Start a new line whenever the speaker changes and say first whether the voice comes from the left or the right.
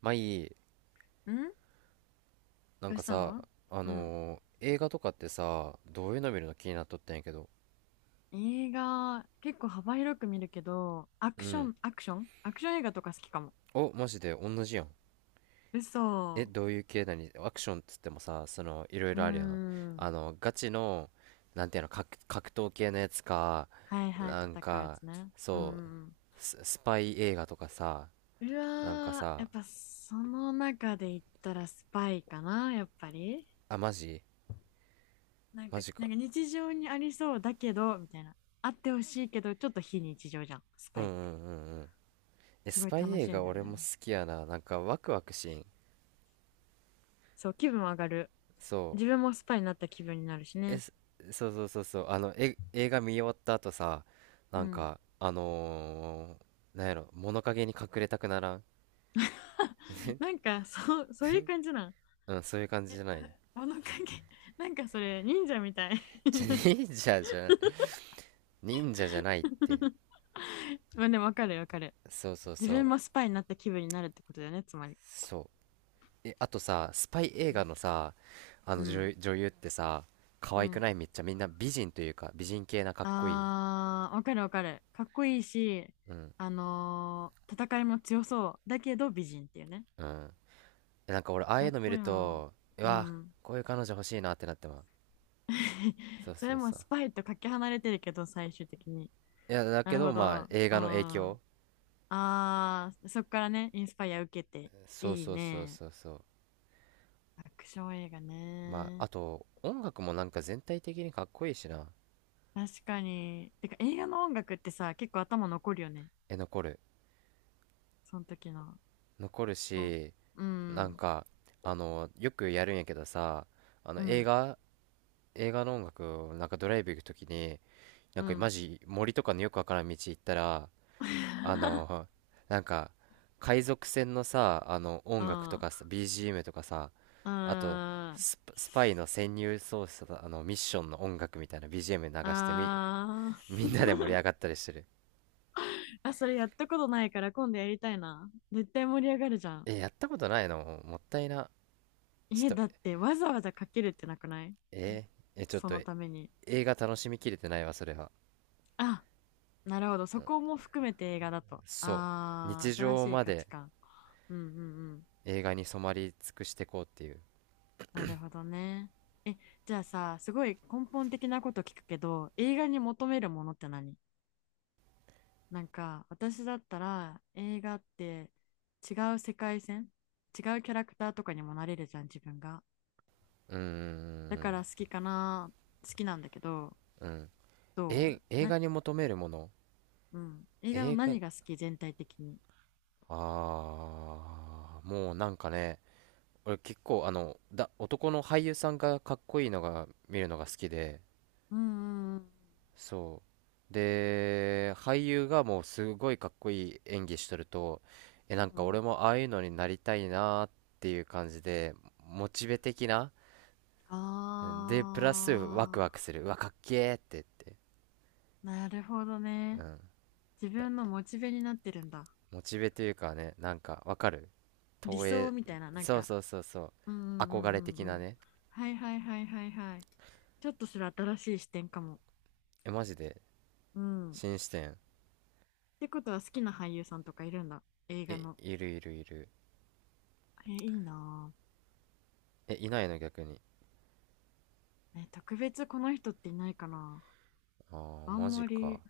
right: まあいい、
left: ん。
right: なん
left: どう
right: か
left: した
right: さ、
left: の？うん。
right: 映画とかってさ、どういうの見るの気になっとったんやけど。
left: 映画、結構幅広く見るけど、ア
right: う
left: クショ
right: ん。
left: ン、アクションアクション映画とか好きかも。
right: お、マジで同じやん。え、
left: 嘘。
right: どういう系なにアクションっつってもさ、その、いろい
left: うー
right: ろあるやん。
left: ん。
right: ガチの、なんていうの、格闘系のやつか、
left: はいはい、
right: なん
left: 戦うや
right: か、
left: つね。うんう
right: そう、
left: ん
right: スパイ映画とかさ、
left: うん。う
right: なんか
left: わー、やっ
right: さ、
left: ぱその中で言ったらスパイかな、やっぱり。
right: あ、マジ
left: なん
right: マ
left: か、
right: ジ
left: な
right: か。
left: んか日常にありそうだけど、みたいな。あってほしいけど、ちょっと非日常じゃん、ス
right: う
left: パ
right: ん
left: イ
right: う
left: っ
right: んう
left: て。
right: んうん。え、
left: すご
right: ス
left: い
right: パイ
left: 楽し
right: 映
left: いん
right: 画
left: だよ
right: 俺も
left: ね。
right: 好きやな。なんかワクワクしん。
left: そう、気分上がる。
right: そ
left: 自
right: う。
left: 分もスパイになった気分になるし
right: え、
left: ね。
right: そうそうそうそう、え、映画見終わった後さ、
left: う
right: なん
left: ん。
right: か、なんやろ、物陰に隠れたくならん？
left: なんかそうそういう感じなん？
right: うん、そういう感じじゃない。
left: 物陰。 なんかそれ忍者みたい。
right: じゃ、忍者じゃない。忍者じゃないって。
left: まあでもわかるわかる。
right: そうそう
left: 自
right: そ
left: 分
right: う。
left: もスパイになった気分になるってことだよね、つまり。
right: そう。え、あとさ、スパイ映画のさ、あ
left: う
right: の
left: ん
right: 女、女優ってさ、可
left: う
right: 愛く
left: ん。
right: ないめっちゃみんな美人というか、美人系なかっこいい。
left: あー、わかるわかる。かっこいいし、
right: うん。
left: 戦いも強そうだけど美人っていうね。
right: うん。え、なんか俺、ああいう
left: 最
right: の見
left: 高
right: る
left: やん。
right: と、う
left: う
right: わ、
left: ん。
right: こういう彼女欲しいなってなってまう。そう
left: そ
right: そ
left: れ
right: う
left: も
right: そう。
left: スパイとかけ離れてるけど、最終的に。
right: いや、だ
left: な
right: け
left: る
right: ど、
left: ほど。
right: まあ、
left: あ、
right: 映画の影
left: あ
right: 響。
left: あ、そっからね、インスパイア受けて。
right: そう
left: いい
right: そうそう
left: ね。
right: そうそう。
left: アクション映画
right: まあ、
left: ね。
right: あと、音楽もなんか全体的にかっこいいしな。
left: 確かに。てか、映画の音楽ってさ、結構頭残るよね。
right: え、残る？
left: その時の。
right: 残る
left: こ
right: し、
left: う
right: なん
left: ん
right: か、よくやるんやけどさ、あの、
left: う
right: 映
left: ん、
right: 画、映画の音楽をなんかドライブ行くときに、な
left: う
right: んかマ
left: ん、
right: ジ森とかのよくわからん道行ったら、
left: う
right: あ
left: ん。
right: の、なんか、海賊船のさ、
left: う
right: 音楽と
left: ん。
right: かさ、
left: あ
right: BGM とかさ、あと、スパイの潜入捜査の、ミッションの音楽みたいな BGM 流してみ、
left: あー。
right: みんなで盛り 上がったりしてる。
left: あ、それやったことないから今度やりたいな。絶対盛り上がるじゃん。
right: え、やったことないのもったいな。ち
left: え、
right: ょっ
left: だ
right: と、
left: ってわざわざかけるってなくない？
right: えーえ、ちょっ
left: そ
right: と、
left: のために。
right: 映画楽しみきれてないわ、それは。
left: あ、なるほど。そこも含めて映画だと。
right: そう。
left: ああ、
right: 日
left: 新
right: 常
left: しい
right: ま
left: 価
right: で
left: 値観。うんうんうん。
right: 映画に染まり尽くしてこうっていう。
left: なるほどね。え、じゃあさ、すごい根本的なこと聞くけど、映画に求めるものって何？なんか、私だったら映画って、違う世界線、違うキャラクターとかにもなれるじゃん、自分が。
right: うー
left: だか
right: ん、
left: ら好きかな、好きなんだけど、
right: うん。
left: どう
right: え、映
left: な、
right: 画に求めるもの？
left: うん。映画の
right: 映画、
left: 何が好き、全体的に。
right: もうなんかね、俺結構男の俳優さんがかっこいいのが見るのが好きで、
left: うんうんうん。
right: そう。で、俳優がもうすごいかっこいい演技しとると、え、なん
left: うん
right: か
left: う
right: 俺
left: ん。
right: もああいうのになりたいなーっていう感じで、モチベ的な、
left: あ
right: で、プラスワクワク
left: あ。
right: する。うわ、かっけーって言って。
left: なるほど
right: う
left: ね。
right: ん。
left: 自
right: な
left: 分のモチベになってるんだ。
right: モチベというかね、なんかわかる？
left: 理
right: 投
left: 想
right: 影、
left: みたいな、なん
right: そう
left: か。
right: そうそうそう。
left: うんうんう
right: 憧れ
left: んう
right: 的
left: んう
right: な
left: ん。
right: ね。
left: はいはいはいはいはい。ちょっとそれ新しい視点かも。
right: え、マジで。
left: うん。っ
right: 新視点。
left: てことは好きな俳優さんとかいるんだ。映画
right: え、
left: の。
right: いるいるいる。
left: え、いいな
right: え、いないの逆に？
left: ぁ。え、特別この人っていないかな。
right: ああ、
left: あ
right: マ
left: ん
right: ジ
left: ま
right: か。
left: り、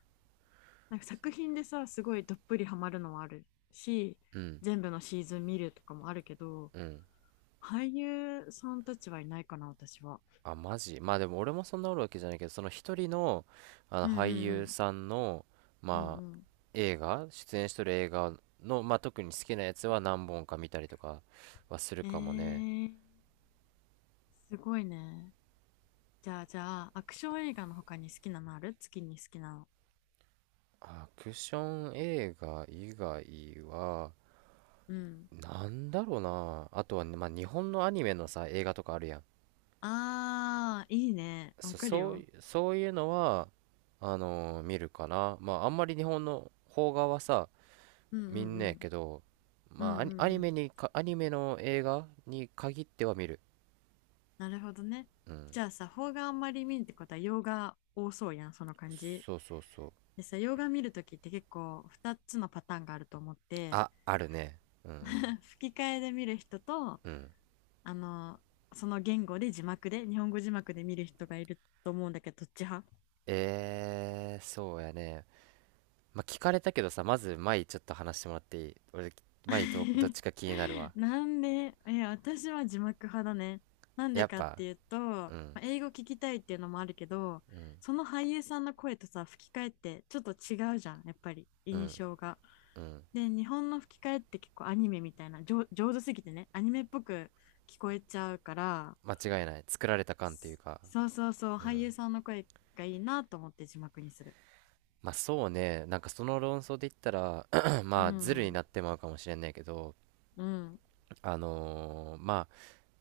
left: なんか作品でさ、すごいどっぷりハマるのはあるし、
right: うん、
left: 全部のシーズン見るとかもあるけど、
right: うん。
left: 俳優さんたちはいないかな、私は。
right: あ、マジ。まあでも俺もそんなおるわけじゃないけど、その一人の、あの
left: うん
right: 俳
left: う
right: 優
left: ん
right: さんの、
left: うん。う
right: まあ、
left: ん。
right: 出演しとる映画の、まあ特に好きなやつは何本か見たりとかはする
left: え
right: かもね。
left: ー、すごいね。じゃあ、アクション映画の他に好きなのある？月に好きなの。
right: アクション映画以外は、
left: うん。
right: なんだろうな。あとはね、まあ日本のアニメのさ、映画とかあるやん。
left: ああ、いいね。わ
right: そ、
left: かる
right: そう
left: よ。
right: い、そういうのは、見るかな。まあ、あんまり日本の邦画はさ、
left: うんう
right: 見
left: ん
right: ん
left: う
right: ねえけ
left: ん。
right: ど、
left: う
right: ま
left: んう
right: あ、アニ、ア
left: んう
right: ニメ
left: ん。
right: にか、アニメの映画に限っては見る。
left: なるほどね。
right: うん。
left: じゃあさ、邦画あんまり見んってことは洋画多そうやん、その感じ。
right: そうそうそう。
left: でさ、洋画見るときって結構2つのパターンがあると思って、
right: あ、あるね。うん。
left: 吹き替えで見る人と、
right: うん。
left: あの、その言語で字幕で、日本語字幕で見る人がいると思うんだけど、どっち派？
right: そうやね。まあ、聞かれたけどさ、まず、前ちょっと話してもらっていい？俺、前ど、どっ ちか気になるわ。
left: なんで、え、私は字幕派だね。なんで
right: やっ
left: かっ
right: ぱ、
left: ていうと、ま
right: うん、
left: あ英語聞きたいっていうのもあるけど、
right: うん、
left: その俳優さんの声とさ、吹き替えってちょっと違うじゃん、やっぱり
right: う
left: 印
right: ん、
left: 象が。
right: うん。
left: で、日本の吹き替えって結構アニメみたいな、上手すぎてね、アニメっぽく聞こえちゃうから、
right: 間違いない。作られた感っていうか、
left: そそうそうそう、
right: う
left: 俳
right: ん。
left: 優さんの声がいいなと思って字幕にする。
right: まあそうね、なんかその論争で言ったら、
left: う
right: まあズルに
left: ん、
right: なってまうかもしれないけど、
left: うん、
right: まあ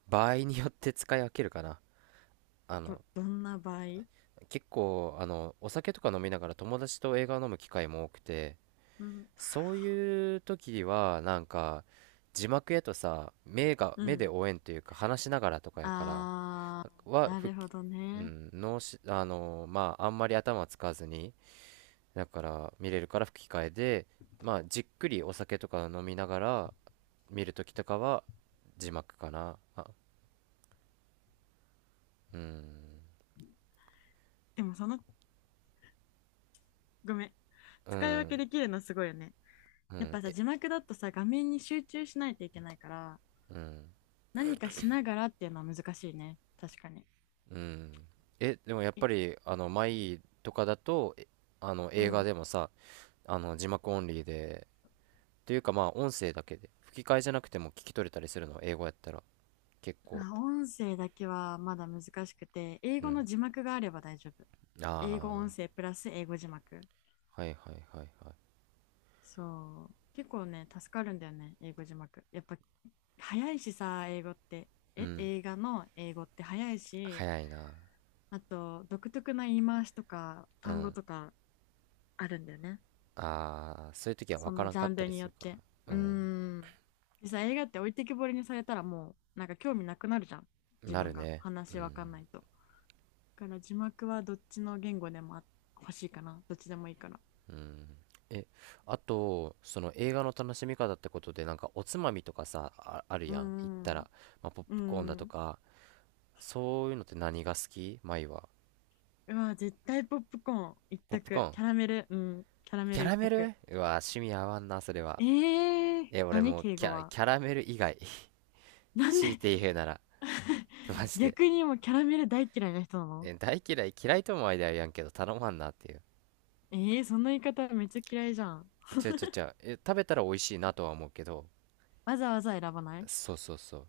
right: 場合によって使い分けるかな。あ
left: ど、
right: の、
left: どんな場合？
right: 結構、お酒とか飲みながら友達と映画を飲む機会も多くて、
left: うん、
right: そういう時は、なんか、字幕やとさ、目が、
left: う
right: 目で
left: ん。
right: 応援というか話しながらとかやから、
left: あー、
right: は、
left: な
right: ふっ
left: るほど
right: う
left: ね。
right: ん、まああんまり頭使わずに、だから見れるから吹き替えで、まあ、じっくりお酒とか飲みながら見るときとかは字幕かな。あ、うん、
left: でもその、ごめん。
right: う
left: 使い分け
right: ん、
left: できるのすごいよね。
right: う
left: やっ
right: ん、
left: ぱさ、
right: え、
left: 字幕だとさ、画面に集中しないといけないから、
right: うん、
left: 何かしながらっていうのは難しいね。確かに。
right: うん。え、でもやっ
left: え、
right: ぱり、マイとかだと、え
left: う
right: 映画
left: ん。
right: でもさ、字幕オンリーで、というかまあ、音声だけで、吹き替えじゃなくても聞き取れたりするの、英語やったら、結構。
left: あ、音声だけはまだ難しくて、英
right: う
left: 語の
right: ん。
left: 字幕があれば大丈夫。英語
right: あ
left: 音声プラス英語字幕。
right: あ、はいはいはいはい。
left: そう。結構ね、助かるんだよね、英語字幕。やっぱ、早いしさ、英語って。
right: う
left: え、
right: ん、
left: 映画の英語って早いし、
right: 早いな。
left: あと、独特な言い回しとか
right: う
left: 単語
right: ん。
left: とかあるんだよね。
right: ああ、そういう時は分
left: そ
right: か
left: の
right: らん
left: ジ
right: か
left: ャ
right: っ
left: ン
right: た
left: ル
right: り
left: に
right: す
left: よっ
right: るか。
left: て。
right: う
left: う
right: ん。
left: ーん。でさ、映画って置いてきぼりにされたらもう、なんか興味なくなるじゃん。自
right: な
left: 分
right: る
left: が。
right: ね。う
left: 話わ
right: ん。
left: かんないと。だから字幕はどっちの言語でも欲しいかな。どっちでもいいから。
right: うん。え、あと、その映画の楽しみ方ってことで、なんかおつまみとかさ、あ、ある
left: うー
right: やん。行った
left: ん。
right: ら、まあ、ポッ
left: うー
right: プコーンだと
left: ん。
right: か、そういうのって何が好き舞は？
left: うわ、絶対ポップコーン一
right: ポップコ
left: 択。
right: ーン。
left: キャラメル、うん。キャラメ
right: キャ
left: ル一
right: ラメ
left: 択。
right: ル、うわ、趣味合わんな、それは。
left: えー、
right: え、俺
left: 何
right: もう
left: 敬
right: キ
left: 語
right: ャ、
left: は。
right: キャラメル以外。
left: なん
right: 強い
left: で？
right: て言うなら。マジで。
left: 逆にもうキャラメル大嫌いな人なの？
right: え、大嫌い、嫌いとも間やんけど、頼まんなっていう。
left: えー、その言い方めっちゃ嫌いじゃん。
right: ちょちょちょ、え、食べたら美味しいなとは思うけど、
left: わざわざ選ばない？
right: そうそうそう。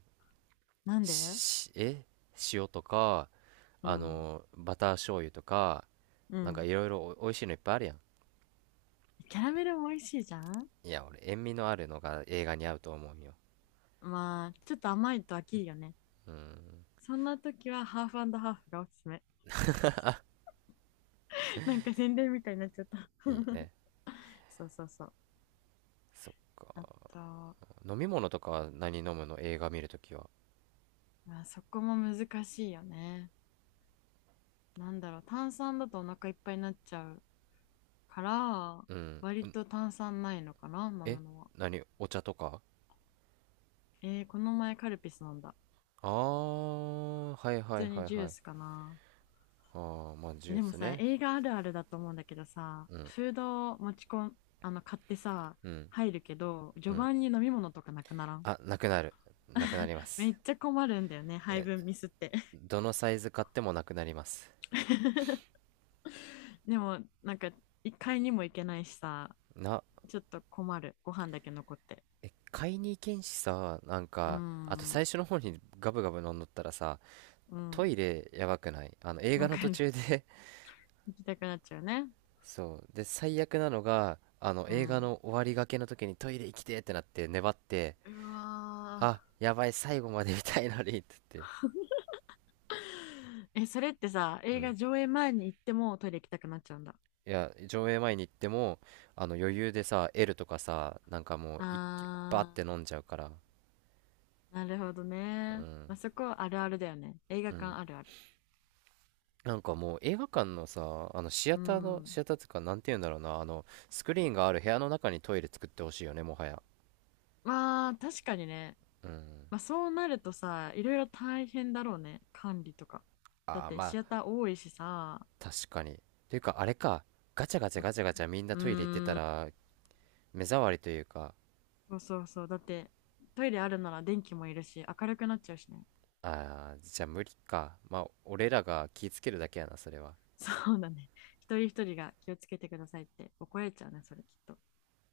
left: なんで？
right: し、え塩とか、
left: うん。
right: バター醤油とか、
left: う
right: なんか
left: ん。
right: いろいろお美味しいのいっぱいあるやん。
left: キャラメルも美味しいじゃん。
right: いや、俺、塩味のあるのが映画に合うと思うんよ。
left: まあ、ちょっと甘いと飽きるよね。
right: うん、
left: そんな時はハーフハーフがおすすめ。なんか宣伝みたいになっちゃった。
right: いいね。
left: そうそうそう。
right: そっか。
left: あと、
right: 飲み物とかは何飲むの映画見るときは？
left: まあ、そこも難しいよね。なんだろう、炭酸だとお腹いっぱいになっちゃうから、
right: うん。
left: 割と炭酸ないのかな、飲む
right: え
left: のは。
right: 何？お茶とか？
left: えー、この前カルピス飲んだ。
right: あー、はいは
left: 普
right: い
left: 通に
right: はい
left: ジュー
right: は
left: ス
right: い。
left: かな。
right: あー、まあ、ジ
left: え、
right: ュー
left: でも
right: ス
left: さ、
right: ね。
left: 映画あるあるだと思うんだけどさ、フードを持ち込ん、買ってさ、
right: うん、
left: 入るけど、
right: う
left: 序
right: ん。
left: 盤に飲み物とかなくならん？
right: あ、なくなる。なくなり ま
left: め
right: す。
left: っちゃ困るんだよね、配分ミスって。
right: どのサイズ買ってもなくなります。
left: でも、なんか、一回にも行けないしさ、
right: な
left: ちょっと困る、ご飯だけ残って。
right: 買いに行けんしさ、なん
left: うー
right: か、あと
left: ん、
right: 最初の方にガブガブ飲んどったらさ、
left: う
right: ト
left: ん、
right: イレやばくない？あの映画
left: わ
right: の
left: か
right: 途
left: る。
right: 中で。
left: 行きたくなっちゃうね。
right: そう。で、最悪なのが、あの
left: う
right: 映画
left: ん。
right: の終わりがけの時にトイレ行きてってなって粘って、
left: うわ
right: あ、やばい、最後まで見たいのにって言って。
left: ー。え、それってさ、
right: う
left: 映画
right: ん。
left: 上映前に行ってもトイレ行きたくなっちゃうんだ。
right: いや、上映前に行っても、余裕でさ、L とかさ、なんかもう一気、バーっ
left: あー。
right: て飲んじゃうから。
left: なるほど
right: う
left: ね。
right: ん。
left: まあ、そこあるあるだよね。映画
right: うん。
left: 館あるある。
right: なんかもう映画館のさ、あのシア
left: う
right: ターの、
left: ん。
right: シアターっていうか、なんて言うんだろうな、スクリーンがある部屋の中にトイレ作ってほしいよね、もはや。
left: まあ、確かにね。
right: うん。
left: まあ、そうなるとさ、いろいろ大変だろうね。管理とか。だっ
right: ああ、
left: て、
right: ま
left: シ
right: あ、
left: アター多いしさ。
right: 確かに。ていうか、あれか、ガチャガチャ
left: おう
right: ガチャガチャみんなトイレ行ってた
left: ーん。
right: ら、目障りというか、
left: そうそうそう。だって、トイレあるなら電気もいるし、明るくなっちゃうしね。
right: ああ、じゃあ無理か。まあ、俺らが気ぃつけるだけやな、それは。
left: そうだね。一人一人が気をつけてくださいって怒られちゃうね、それきっと。